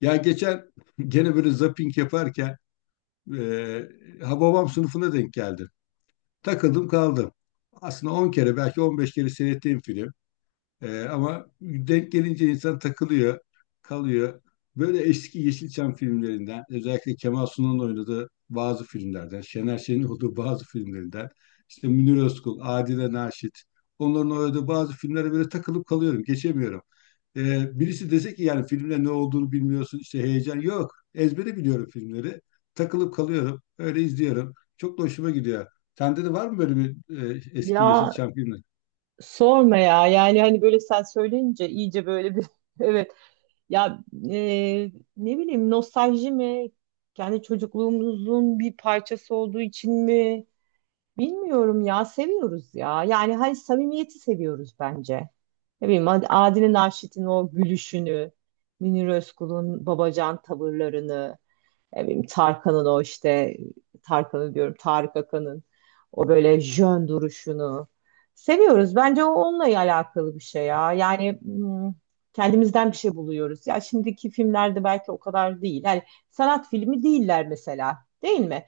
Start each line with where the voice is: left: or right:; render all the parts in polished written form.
left: Ya geçen gene böyle zapping yaparken Hababam sınıfına denk geldim. Takıldım kaldım. Aslında 10 kere belki 15 kere seyrettiğim film. Ama denk gelince insan takılıyor, kalıyor. Böyle eski Yeşilçam filmlerinden, özellikle Kemal Sunal'ın oynadığı bazı filmlerden, Şener Şen'in olduğu bazı filmlerinden, işte Münir Özkul, Adile Naşit, onların oynadığı bazı filmlere böyle takılıp kalıyorum, geçemiyorum. Birisi dese ki, yani filmde ne olduğunu bilmiyorsun, işte heyecan yok. Ezbere biliyorum filmleri. Takılıp kalıyorum, öyle izliyorum. Çok da hoşuma gidiyor. Sende de var mı böyle bir eski
right: Ya
left: Yeşilçam filmi?
right: sorma ya yani hani böyle sen söyleyince iyice böyle bir evet ya ne bileyim nostalji mi kendi çocukluğumuzun bir parçası olduğu için mi bilmiyorum ya seviyoruz ya yani hani samimiyeti seviyoruz bence. Ne bileyim Adile Naşit'in o gülüşünü, Münir Özkul'un babacan tavırlarını. Ne bileyim, Tarkan'ın o işte Tarkan'ı diyorum Tarık Akan'ın o böyle jön duruşunu seviyoruz. Bence o onunla alakalı bir şey ya. Yani kendimizden bir şey buluyoruz. Ya şimdiki filmlerde belki o kadar değil. Yani sanat filmi değiller mesela. Değil mi?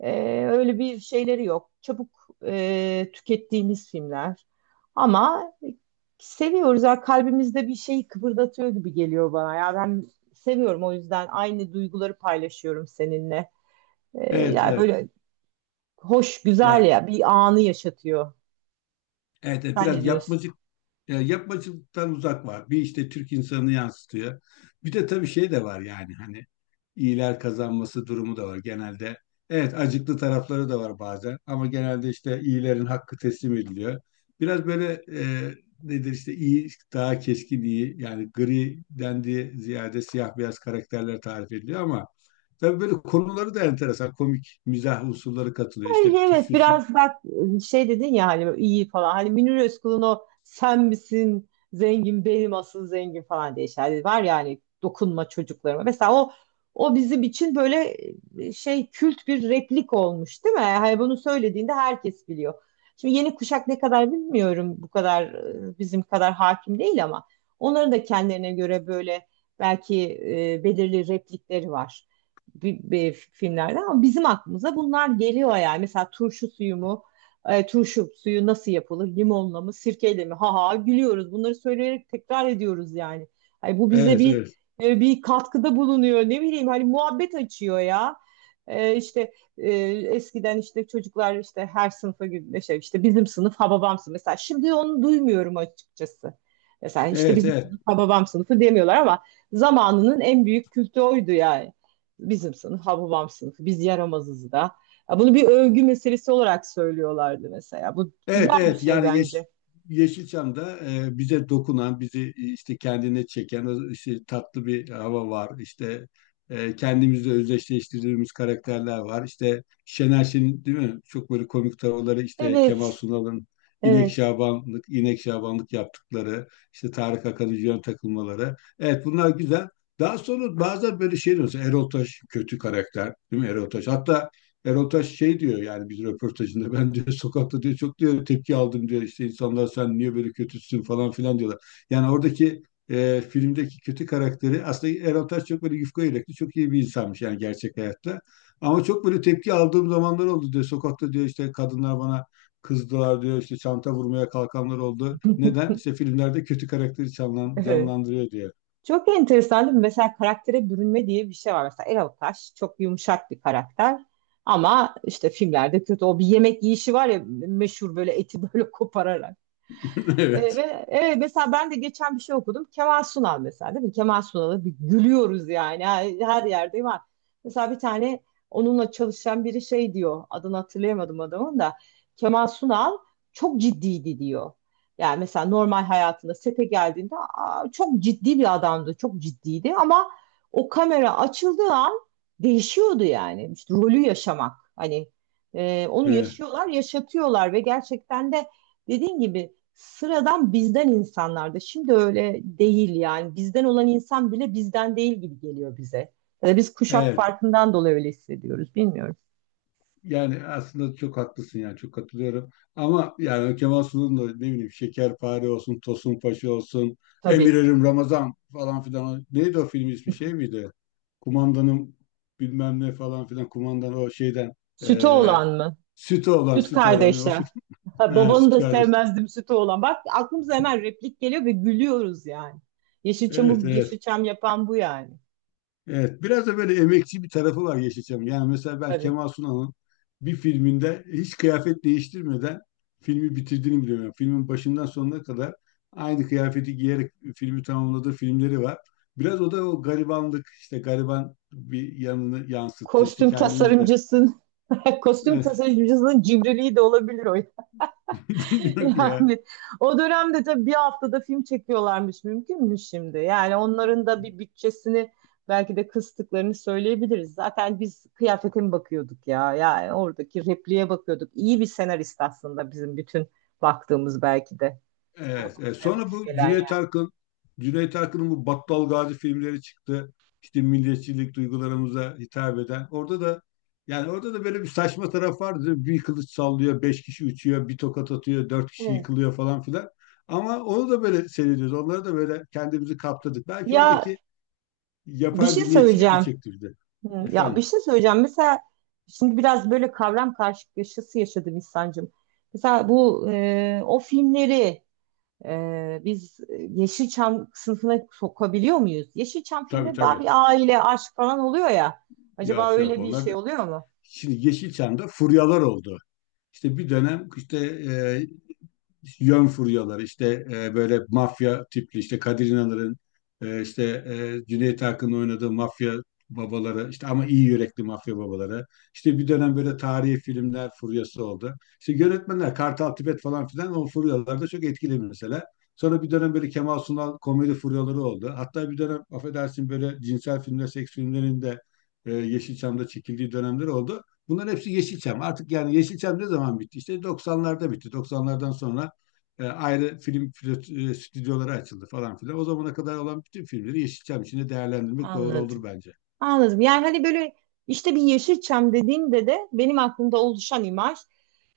right: Öyle bir şeyleri yok. Çabuk tükettiğimiz filmler. Ama seviyoruz. Ya kalbimizde bir şeyi kıpırdatıyor gibi geliyor bana. Ya ben seviyorum o yüzden aynı duyguları paylaşıyorum seninle.
left: Evet,
right: Yani
left: evet.
right: böyle hoş, güzel
left: Yani
right: ya bir anı yaşatıyor.
left: evet, evet,
right: Sen ne
left: biraz
right: diyorsun?
left: yapmacık, yapmacıktan uzak var. Bir işte Türk insanını yansıtıyor. Bir de tabii şey de var, yani hani iyiler kazanması durumu da var genelde. Evet, acıklı tarafları da var bazen, ama genelde işte iyilerin hakkı teslim ediliyor. Biraz böyle nedir, işte iyi daha keskin iyi, yani gri dendiği ziyade siyah beyaz karakterler tarif ediliyor, ama tabii böyle konuları da enteresan komik mizah unsurları katılıyor. İşte
right: Yani
left: bir
right: evet
left: turşusu.
right: biraz bak şey dedin ya hani iyi falan. Hani Münir Özkul'un o sen misin zengin benim asıl zengin falan diye şeyler var ya hani dokunma çocuklarıma. Mesela o o bizim için böyle şey kült bir replik olmuş değil mi? Hani bunu söylediğinde herkes biliyor. Şimdi yeni kuşak ne kadar bilmiyorum bu kadar bizim kadar hakim değil ama onların da kendilerine göre böyle belki belirli replikleri var bir filmlerden ama bizim aklımıza bunlar geliyor yani. Mesela turşu suyu mu? E, turşu suyu nasıl yapılır? Limonla mı? Sirkeyle mi? Ha ha gülüyoruz. Bunları söyleyerek tekrar ediyoruz yani. Ay, bu bize
left: Evet, evet.
right: bir katkıda bulunuyor. Ne bileyim hani muhabbet açıyor ya. E, işte e, Eskiden işte çocuklar işte her sınıfa gibi şey işte bizim sınıf ha babam sınıfı. Mesela şimdi onu duymuyorum açıkçası. Mesela işte
left: Evet,
right: bizim
left: evet.
right: sınıf ha babam sınıfı demiyorlar ama zamanının en büyük kültü oydu yani bizim sınıf, ha babam sınıfı, biz yaramazız da. Ya bunu bir övgü meselesi olarak söylüyorlardı mesela. Bu
left: Evet,
right: güzel bir
left: evet,
right: şey
left: yani
right: bence.
left: Yeşilçam'da bize dokunan, bizi işte kendine çeken o işte tatlı bir hava var. İşte kendimizle özdeşleştirdiğimiz karakterler var. İşte Şener Şen'in, değil mi? Çok böyle komik tavırları, işte Kemal
right: Evet,
left: Sunal'ın İnek
right: evet,
left: Şabanlık, İnek Şabanlık yaptıkları, işte Tarık Akan'ın yön takılmaları. Evet, bunlar güzel. Daha sonra bazen böyle şey diyorsun. Erol Taş kötü karakter, değil mi Erol Taş? Hatta Erol Taş şey diyor, yani bir röportajında ben diyor, sokakta diyor, çok diyor tepki aldım diyor, işte insanlar sen niye böyle kötüsün falan filan diyorlar. Yani oradaki filmdeki kötü karakteri aslında Erol Taş çok böyle yufka yürekli çok iyi bir insanmış, yani gerçek hayatta. Ama çok böyle tepki aldığım zamanlar oldu diyor, sokakta diyor, işte kadınlar bana kızdılar diyor, işte çanta vurmaya kalkanlar oldu. Neden? İşte filmlerde kötü karakteri
right: evet.
left: canlandırıyor diyor.
right: Çok enteresan değil mi? Mesela karaktere bürünme diye bir şey var. Mesela Erol Taş çok yumuşak bir karakter. Ama işte filmlerde kötü. O bir yemek yiyişi var ya meşhur böyle eti böyle kopararak. E,
left: Evet.
right: ve Evet, mesela ben de geçen bir şey okudum. Kemal Sunal mesela değil mi? Kemal Sunal'ı bir gülüyoruz yani her yerde var. Mesela bir tane onunla çalışan biri şey diyor. Adını hatırlayamadım adamın da. Kemal Sunal çok ciddiydi diyor. Yani mesela normal hayatında sete geldiğinde "Aa, çok ciddi bir adamdı, çok ciddiydi ama o kamera açıldığı an değişiyordu yani. İşte rolü yaşamak. Hani onu
left: Evet.
right: yaşıyorlar, yaşatıyorlar ve gerçekten de dediğin gibi sıradan bizden insanlardı. Şimdi öyle değil yani. Bizden olan insan bile bizden değil gibi geliyor bize. Ya da biz kuşak
left: Evet.
right: farkından dolayı öyle hissediyoruz. Bilmiyorum.
left: Yani aslında çok haklısın, yani çok katılıyorum. Ama yani Kemal Sunal'ın da ne bileyim Şekerpare olsun, Tosun Paşa olsun,
right: Tabii.
left: Emirlerim Ramazan falan filan. Neydi o film ismi, şey miydi? Kumandanım bilmem ne falan filan. Kumandan o şeyden
right: Sütü
left: eee
right: olan mı?
left: sütü olan,
right: Süt
left: sütü olan. O
right: kardeşler.
left: süt,
right: Ha,
left: he,
right: babanı
left: süt
right: da
left: kardeş.
right: sevmezdim sütü olan. Bak aklımıza hemen replik geliyor ve gülüyoruz yani.
left: Evet,
right: Yeşilçam'ı
left: evet.
right: Yeşilçam yapan bu yani.
left: Evet, biraz da böyle emekçi bir tarafı var Yeşilçam'ın. Yani mesela ben
right: Tabii.
left: Kemal Sunal'ın bir filminde hiç kıyafet değiştirmeden filmi bitirdiğini biliyorum. Yani filmin başından sonuna kadar aynı kıyafeti giyerek filmi tamamladığı filmleri var. Biraz o da o garibanlık, işte gariban bir yanını yansıttı. İşte
right: Kostüm
left: kendimiz de.
right: tasarımcısın. Kostüm tasarımcısının cimriliği de olabilir o.
left: Bilmiyorum ki ya.
right: Yani o dönemde tabii bir haftada film çekiyorlarmış mümkün mü şimdi. Yani onların da bir bütçesini belki de kıstıklarını söyleyebiliriz. Zaten biz kıyafete mi bakıyorduk ya? Yani oradaki repliğe bakıyorduk. İyi bir senarist aslında bizim bütün baktığımız belki de. Bu
left: Evet, evet.
right: bize
left: Sonra
right: hoş
left: bu
right: gelen yani.
left: Cüneyt Arkın'ın bu Battal Gazi filmleri çıktı. İşte milliyetçilik duygularımıza hitap eden. Orada da, yani orada da böyle bir saçma taraf vardı, değil mi? Bir kılıç sallıyor, beş kişi uçuyor, bir tokat atıyor, dört kişi
right: Evet.
left: yıkılıyor falan filan. Ama onu da böyle seyrediyoruz. Onları da böyle kendimizi kaptırdık. Belki
right: Ya
left: oradaki
right: bir
left: yapay
right: şey
left: milliyetçilik mi
right: söyleyeceğim.
left: çekti bizi?
right: Hı, ya bir
left: Efendim,
right: şey söyleyeceğim. Mesela şimdi biraz böyle kavram karşılaşması yaşadım İhsan'cığım. Mesela bu o filmleri biz Yeşilçam sınıfına sokabiliyor muyuz? Yeşilçam
left: tabii,
right: filmde daha
left: tabii.
right: bir aile, aşk falan oluyor ya. Acaba
left: Yok, yok,
right: öyle bir
left: onlar da.
right: şey oluyor mu?
left: Şimdi Yeşilçam'da furyalar oldu. İşte bir dönem işte e, yön furyaları, işte böyle mafya tipli, işte Kadir İnanır'ın işte Cüneyt Arkın'ın oynadığı mafya babaları, işte ama iyi yürekli mafya babaları, işte bir dönem böyle tarihi filmler furyası oldu. İşte yönetmenler Kartal Tibet falan filan o furyalarda çok etkili mesela. Sonra bir dönem böyle Kemal Sunal komedi furyaları oldu. Hatta bir dönem, affedersin, böyle cinsel filmler, seks filmlerinin de Yeşilçam'da çekildiği dönemler oldu. Bunların hepsi Yeşilçam. Artık yani Yeşilçam ne zaman bitti? İşte 90'larda bitti. 90'lardan sonra ayrı film stüdyoları açıldı falan filan. O zamana kadar olan bütün filmleri Yeşilçam içinde değerlendirmek doğru
right: Anladım.
left: olur bence.
right: Anladım. Yani hani böyle işte bir Yeşilçam dediğinde de benim aklımda oluşan imaj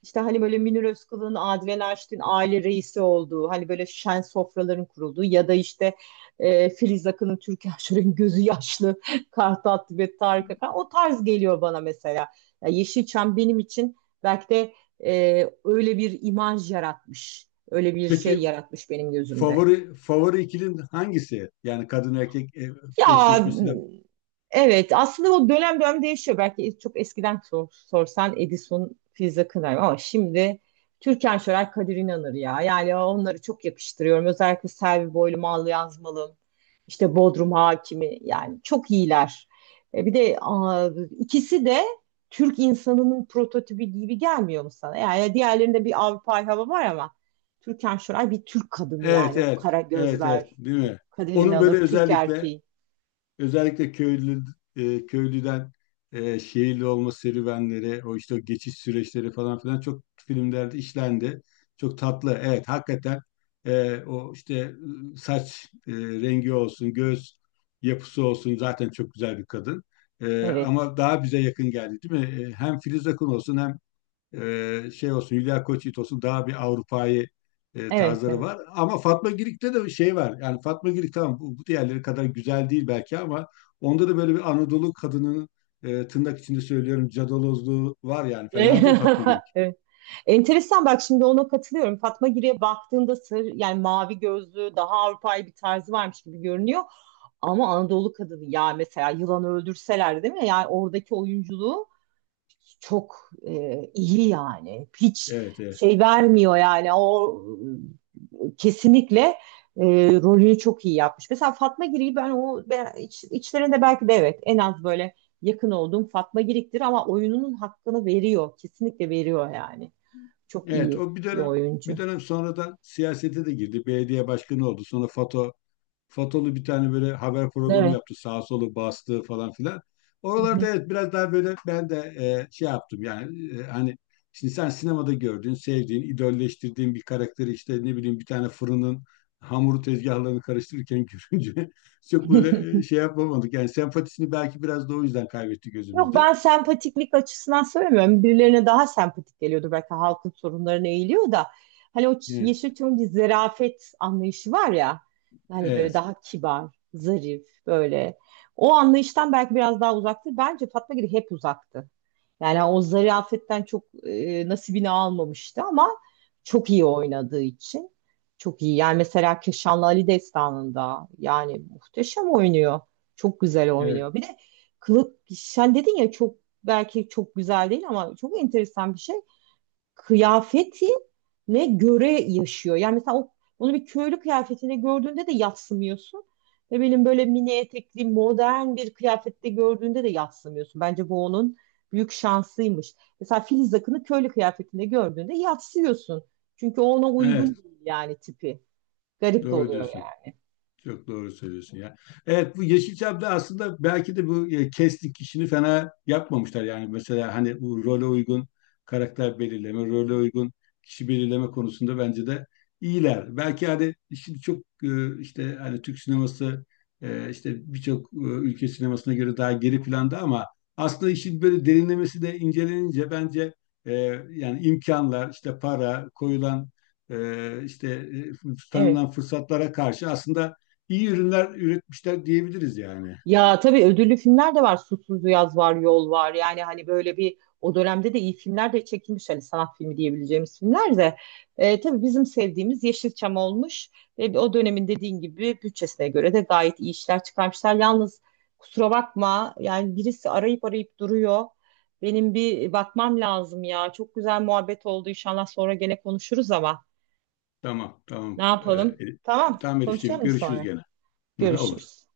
right: işte hani böyle Münir Özkul'un, Adile Naşit'in aile reisi olduğu, hani böyle şen sofraların kurulduğu ya da işte Filiz Akın'ın Türkan Şoray'ın gözü yaşlı, Kartal Tibet, Tarık Akan o tarz geliyor bana mesela. Ya Yeşilçam benim için belki de öyle bir imaj yaratmış, öyle bir şey
left: Peki
right: yaratmış benim gözümde.
left: favori favori ikilin hangisi? Yani kadın erkek
right: Ya
left: eşleşmesiyle.
right: evet aslında o dönem dönem değişiyor. Belki çok eskiden sorsan Edison, Filiz Akınar ama şimdi Türkan Şoray, Kadir İnanır ya. Yani onları çok yakıştırıyorum. Özellikle Selvi Boylu, Mal Yazmalım, işte Bodrum Hakimi yani çok iyiler. Bir de aa, ikisi de Türk insanının prototipi gibi gelmiyor mu sana? Yani diğerlerinde bir Avrupa hava var ama Türkan Şoray bir Türk kadını
left: Evet,
right: yani o
left: evet.
right: kara
left: Evet, evet,
right: gözler,
left: değil mi?
right: Kadir
left: Onun
right: İnanır,
left: böyle
right: Türk
left: özellikle.
right: erkeği.
left: Özellikle köylü köylüden şehirli olma serüvenleri, o işte o geçiş süreçleri falan filan çok filmlerde işlendi. Çok tatlı. Evet, hakikaten o işte saç rengi olsun, göz yapısı olsun, zaten çok güzel bir kadın.
right: Evet.
left: Ama daha bize yakın geldi, değil mi? Hem Filiz Akın olsun hem şey olsun Hülya Koçyiğit olsun daha bir Avrupa'yı
right: Evet,
left: tarzları
right: evet.
left: var. Ama Fatma Girik'te de bir şey var. Yani Fatma Girik tamam, bu diğerleri kadar güzel değil belki, ama onda da böyle bir Anadolu kadının tırnak içinde söylüyorum cadalozluğu var yani. Fena değil Fatma Girik.
right: Evet. Enteresan bak şimdi ona katılıyorum. Fatma Giri'ye baktığında sır yani mavi gözlü daha Avrupa'yı bir tarzı varmış gibi görünüyor. Ama Anadolu kadını ya mesela yılanı öldürseler değil mi? Yani oradaki oyunculuğu çok iyi yani. Hiç
left: Evet, evet.
right: şey vermiyor yani. O kesinlikle e, rolünü çok iyi yapmış. Mesela Fatma Girik'i ben o içlerinde belki de evet en az böyle yakın olduğum Fatma Girik'tir ama oyununun hakkını veriyor. Kesinlikle veriyor yani. Çok
left: Evet
right: iyi
left: o bir
right: bir
left: dönem,
right: oyuncu.
left: sonradan siyasete de girdi. Belediye başkanı oldu. Sonra FATO, Fatolu bir tane böyle haber programı
right: Evet.
left: yaptı. Sağ solu bastı falan filan.
right: Hı
left: Oralarda
right: hı.
left: evet biraz daha böyle ben de şey yaptım, yani hani şimdi sen sinemada gördüğün, sevdiğin, idolleştirdiğin bir karakteri işte ne bileyim bir tane fırının hamuru tezgahlarını karıştırırken görünce çok böyle şey yapamadık. Yani sempatisini belki biraz da o yüzden kaybetti
right: Yok
left: gözümüzde.
right: ben sempatiklik açısından söylemiyorum. Birilerine daha sempatik geliyordur. Belki halkın sorunlarına eğiliyor da. Hani o
left: Evet,
right: Yeşilçam'ın bir zerafet anlayışı var ya. Hani böyle
left: evet,
right: daha kibar, zarif böyle. O anlayıştan belki biraz daha uzaktır. Bence Fatma Giri hep uzaktı. Yani o zarafetten çok nasibini almamıştı ama çok iyi oynadığı için. Çok iyi. Yani mesela Keşanlı Ali Destanı'nda yani muhteşem oynuyor. Çok güzel
left: evet,
right: oynuyor. Bir de kılık sen dedin ya çok belki çok güzel değil ama çok enteresan bir şey kıyafetine göre yaşıyor. Yani mesela o, onu bir köylü kıyafetine gördüğünde de yadsımıyorsun. Ve benim böyle mini etekli modern bir kıyafette gördüğünde de yadsımıyorsun. Bence bu onun büyük şansıymış. Mesela Filiz Akın'ı köylü kıyafetinde gördüğünde yadsıyorsun. Çünkü ona
left: evet,
right: uygun değil yani tipi. Garip de
left: doğru
right: oluyor
left: diyorsun.
right: yani.
left: Çok doğru söylüyorsun ya. Evet bu Yeşilçam'da aslında belki de kestik işini fena yapmamışlar. Yani mesela hani bu role uygun karakter belirleme, role uygun kişi belirleme konusunda bence de iyiler. Belki hani şimdi çok işte hani Türk sineması işte birçok ülke sinemasına göre daha geri planda, ama aslında işin böyle derinlemesi de incelenince bence e, yani imkanlar, işte para, koyulan e, işte
right: Evet.
left: tanınan fırsatlara karşı aslında iyi ürünler üretmişler diyebiliriz yani.
right: Ya tabii ödüllü filmler de var. Susuz Yaz var, Yol var. Yani hani böyle bir o dönemde de iyi filmler de çekilmiş. Hani sanat filmi diyebileceğimiz filmler de. Tabii bizim sevdiğimiz Yeşilçam olmuş. Ve o dönemin dediğin gibi bütçesine göre de gayet iyi işler çıkarmışlar. Yalnız kusura bakma yani birisi arayıp duruyor. Benim bir bakmam lazım ya. Çok güzel muhabbet oldu. İnşallah sonra gene konuşuruz ama
left: Tamam,
right: ne
left: tamam.
right: yapalım? Tamam,
left: Tamam Elifciğim,
right: konuşalım
left: görüşürüz
right: sonra.
left: gene. Olur.
right: Görüşürüz.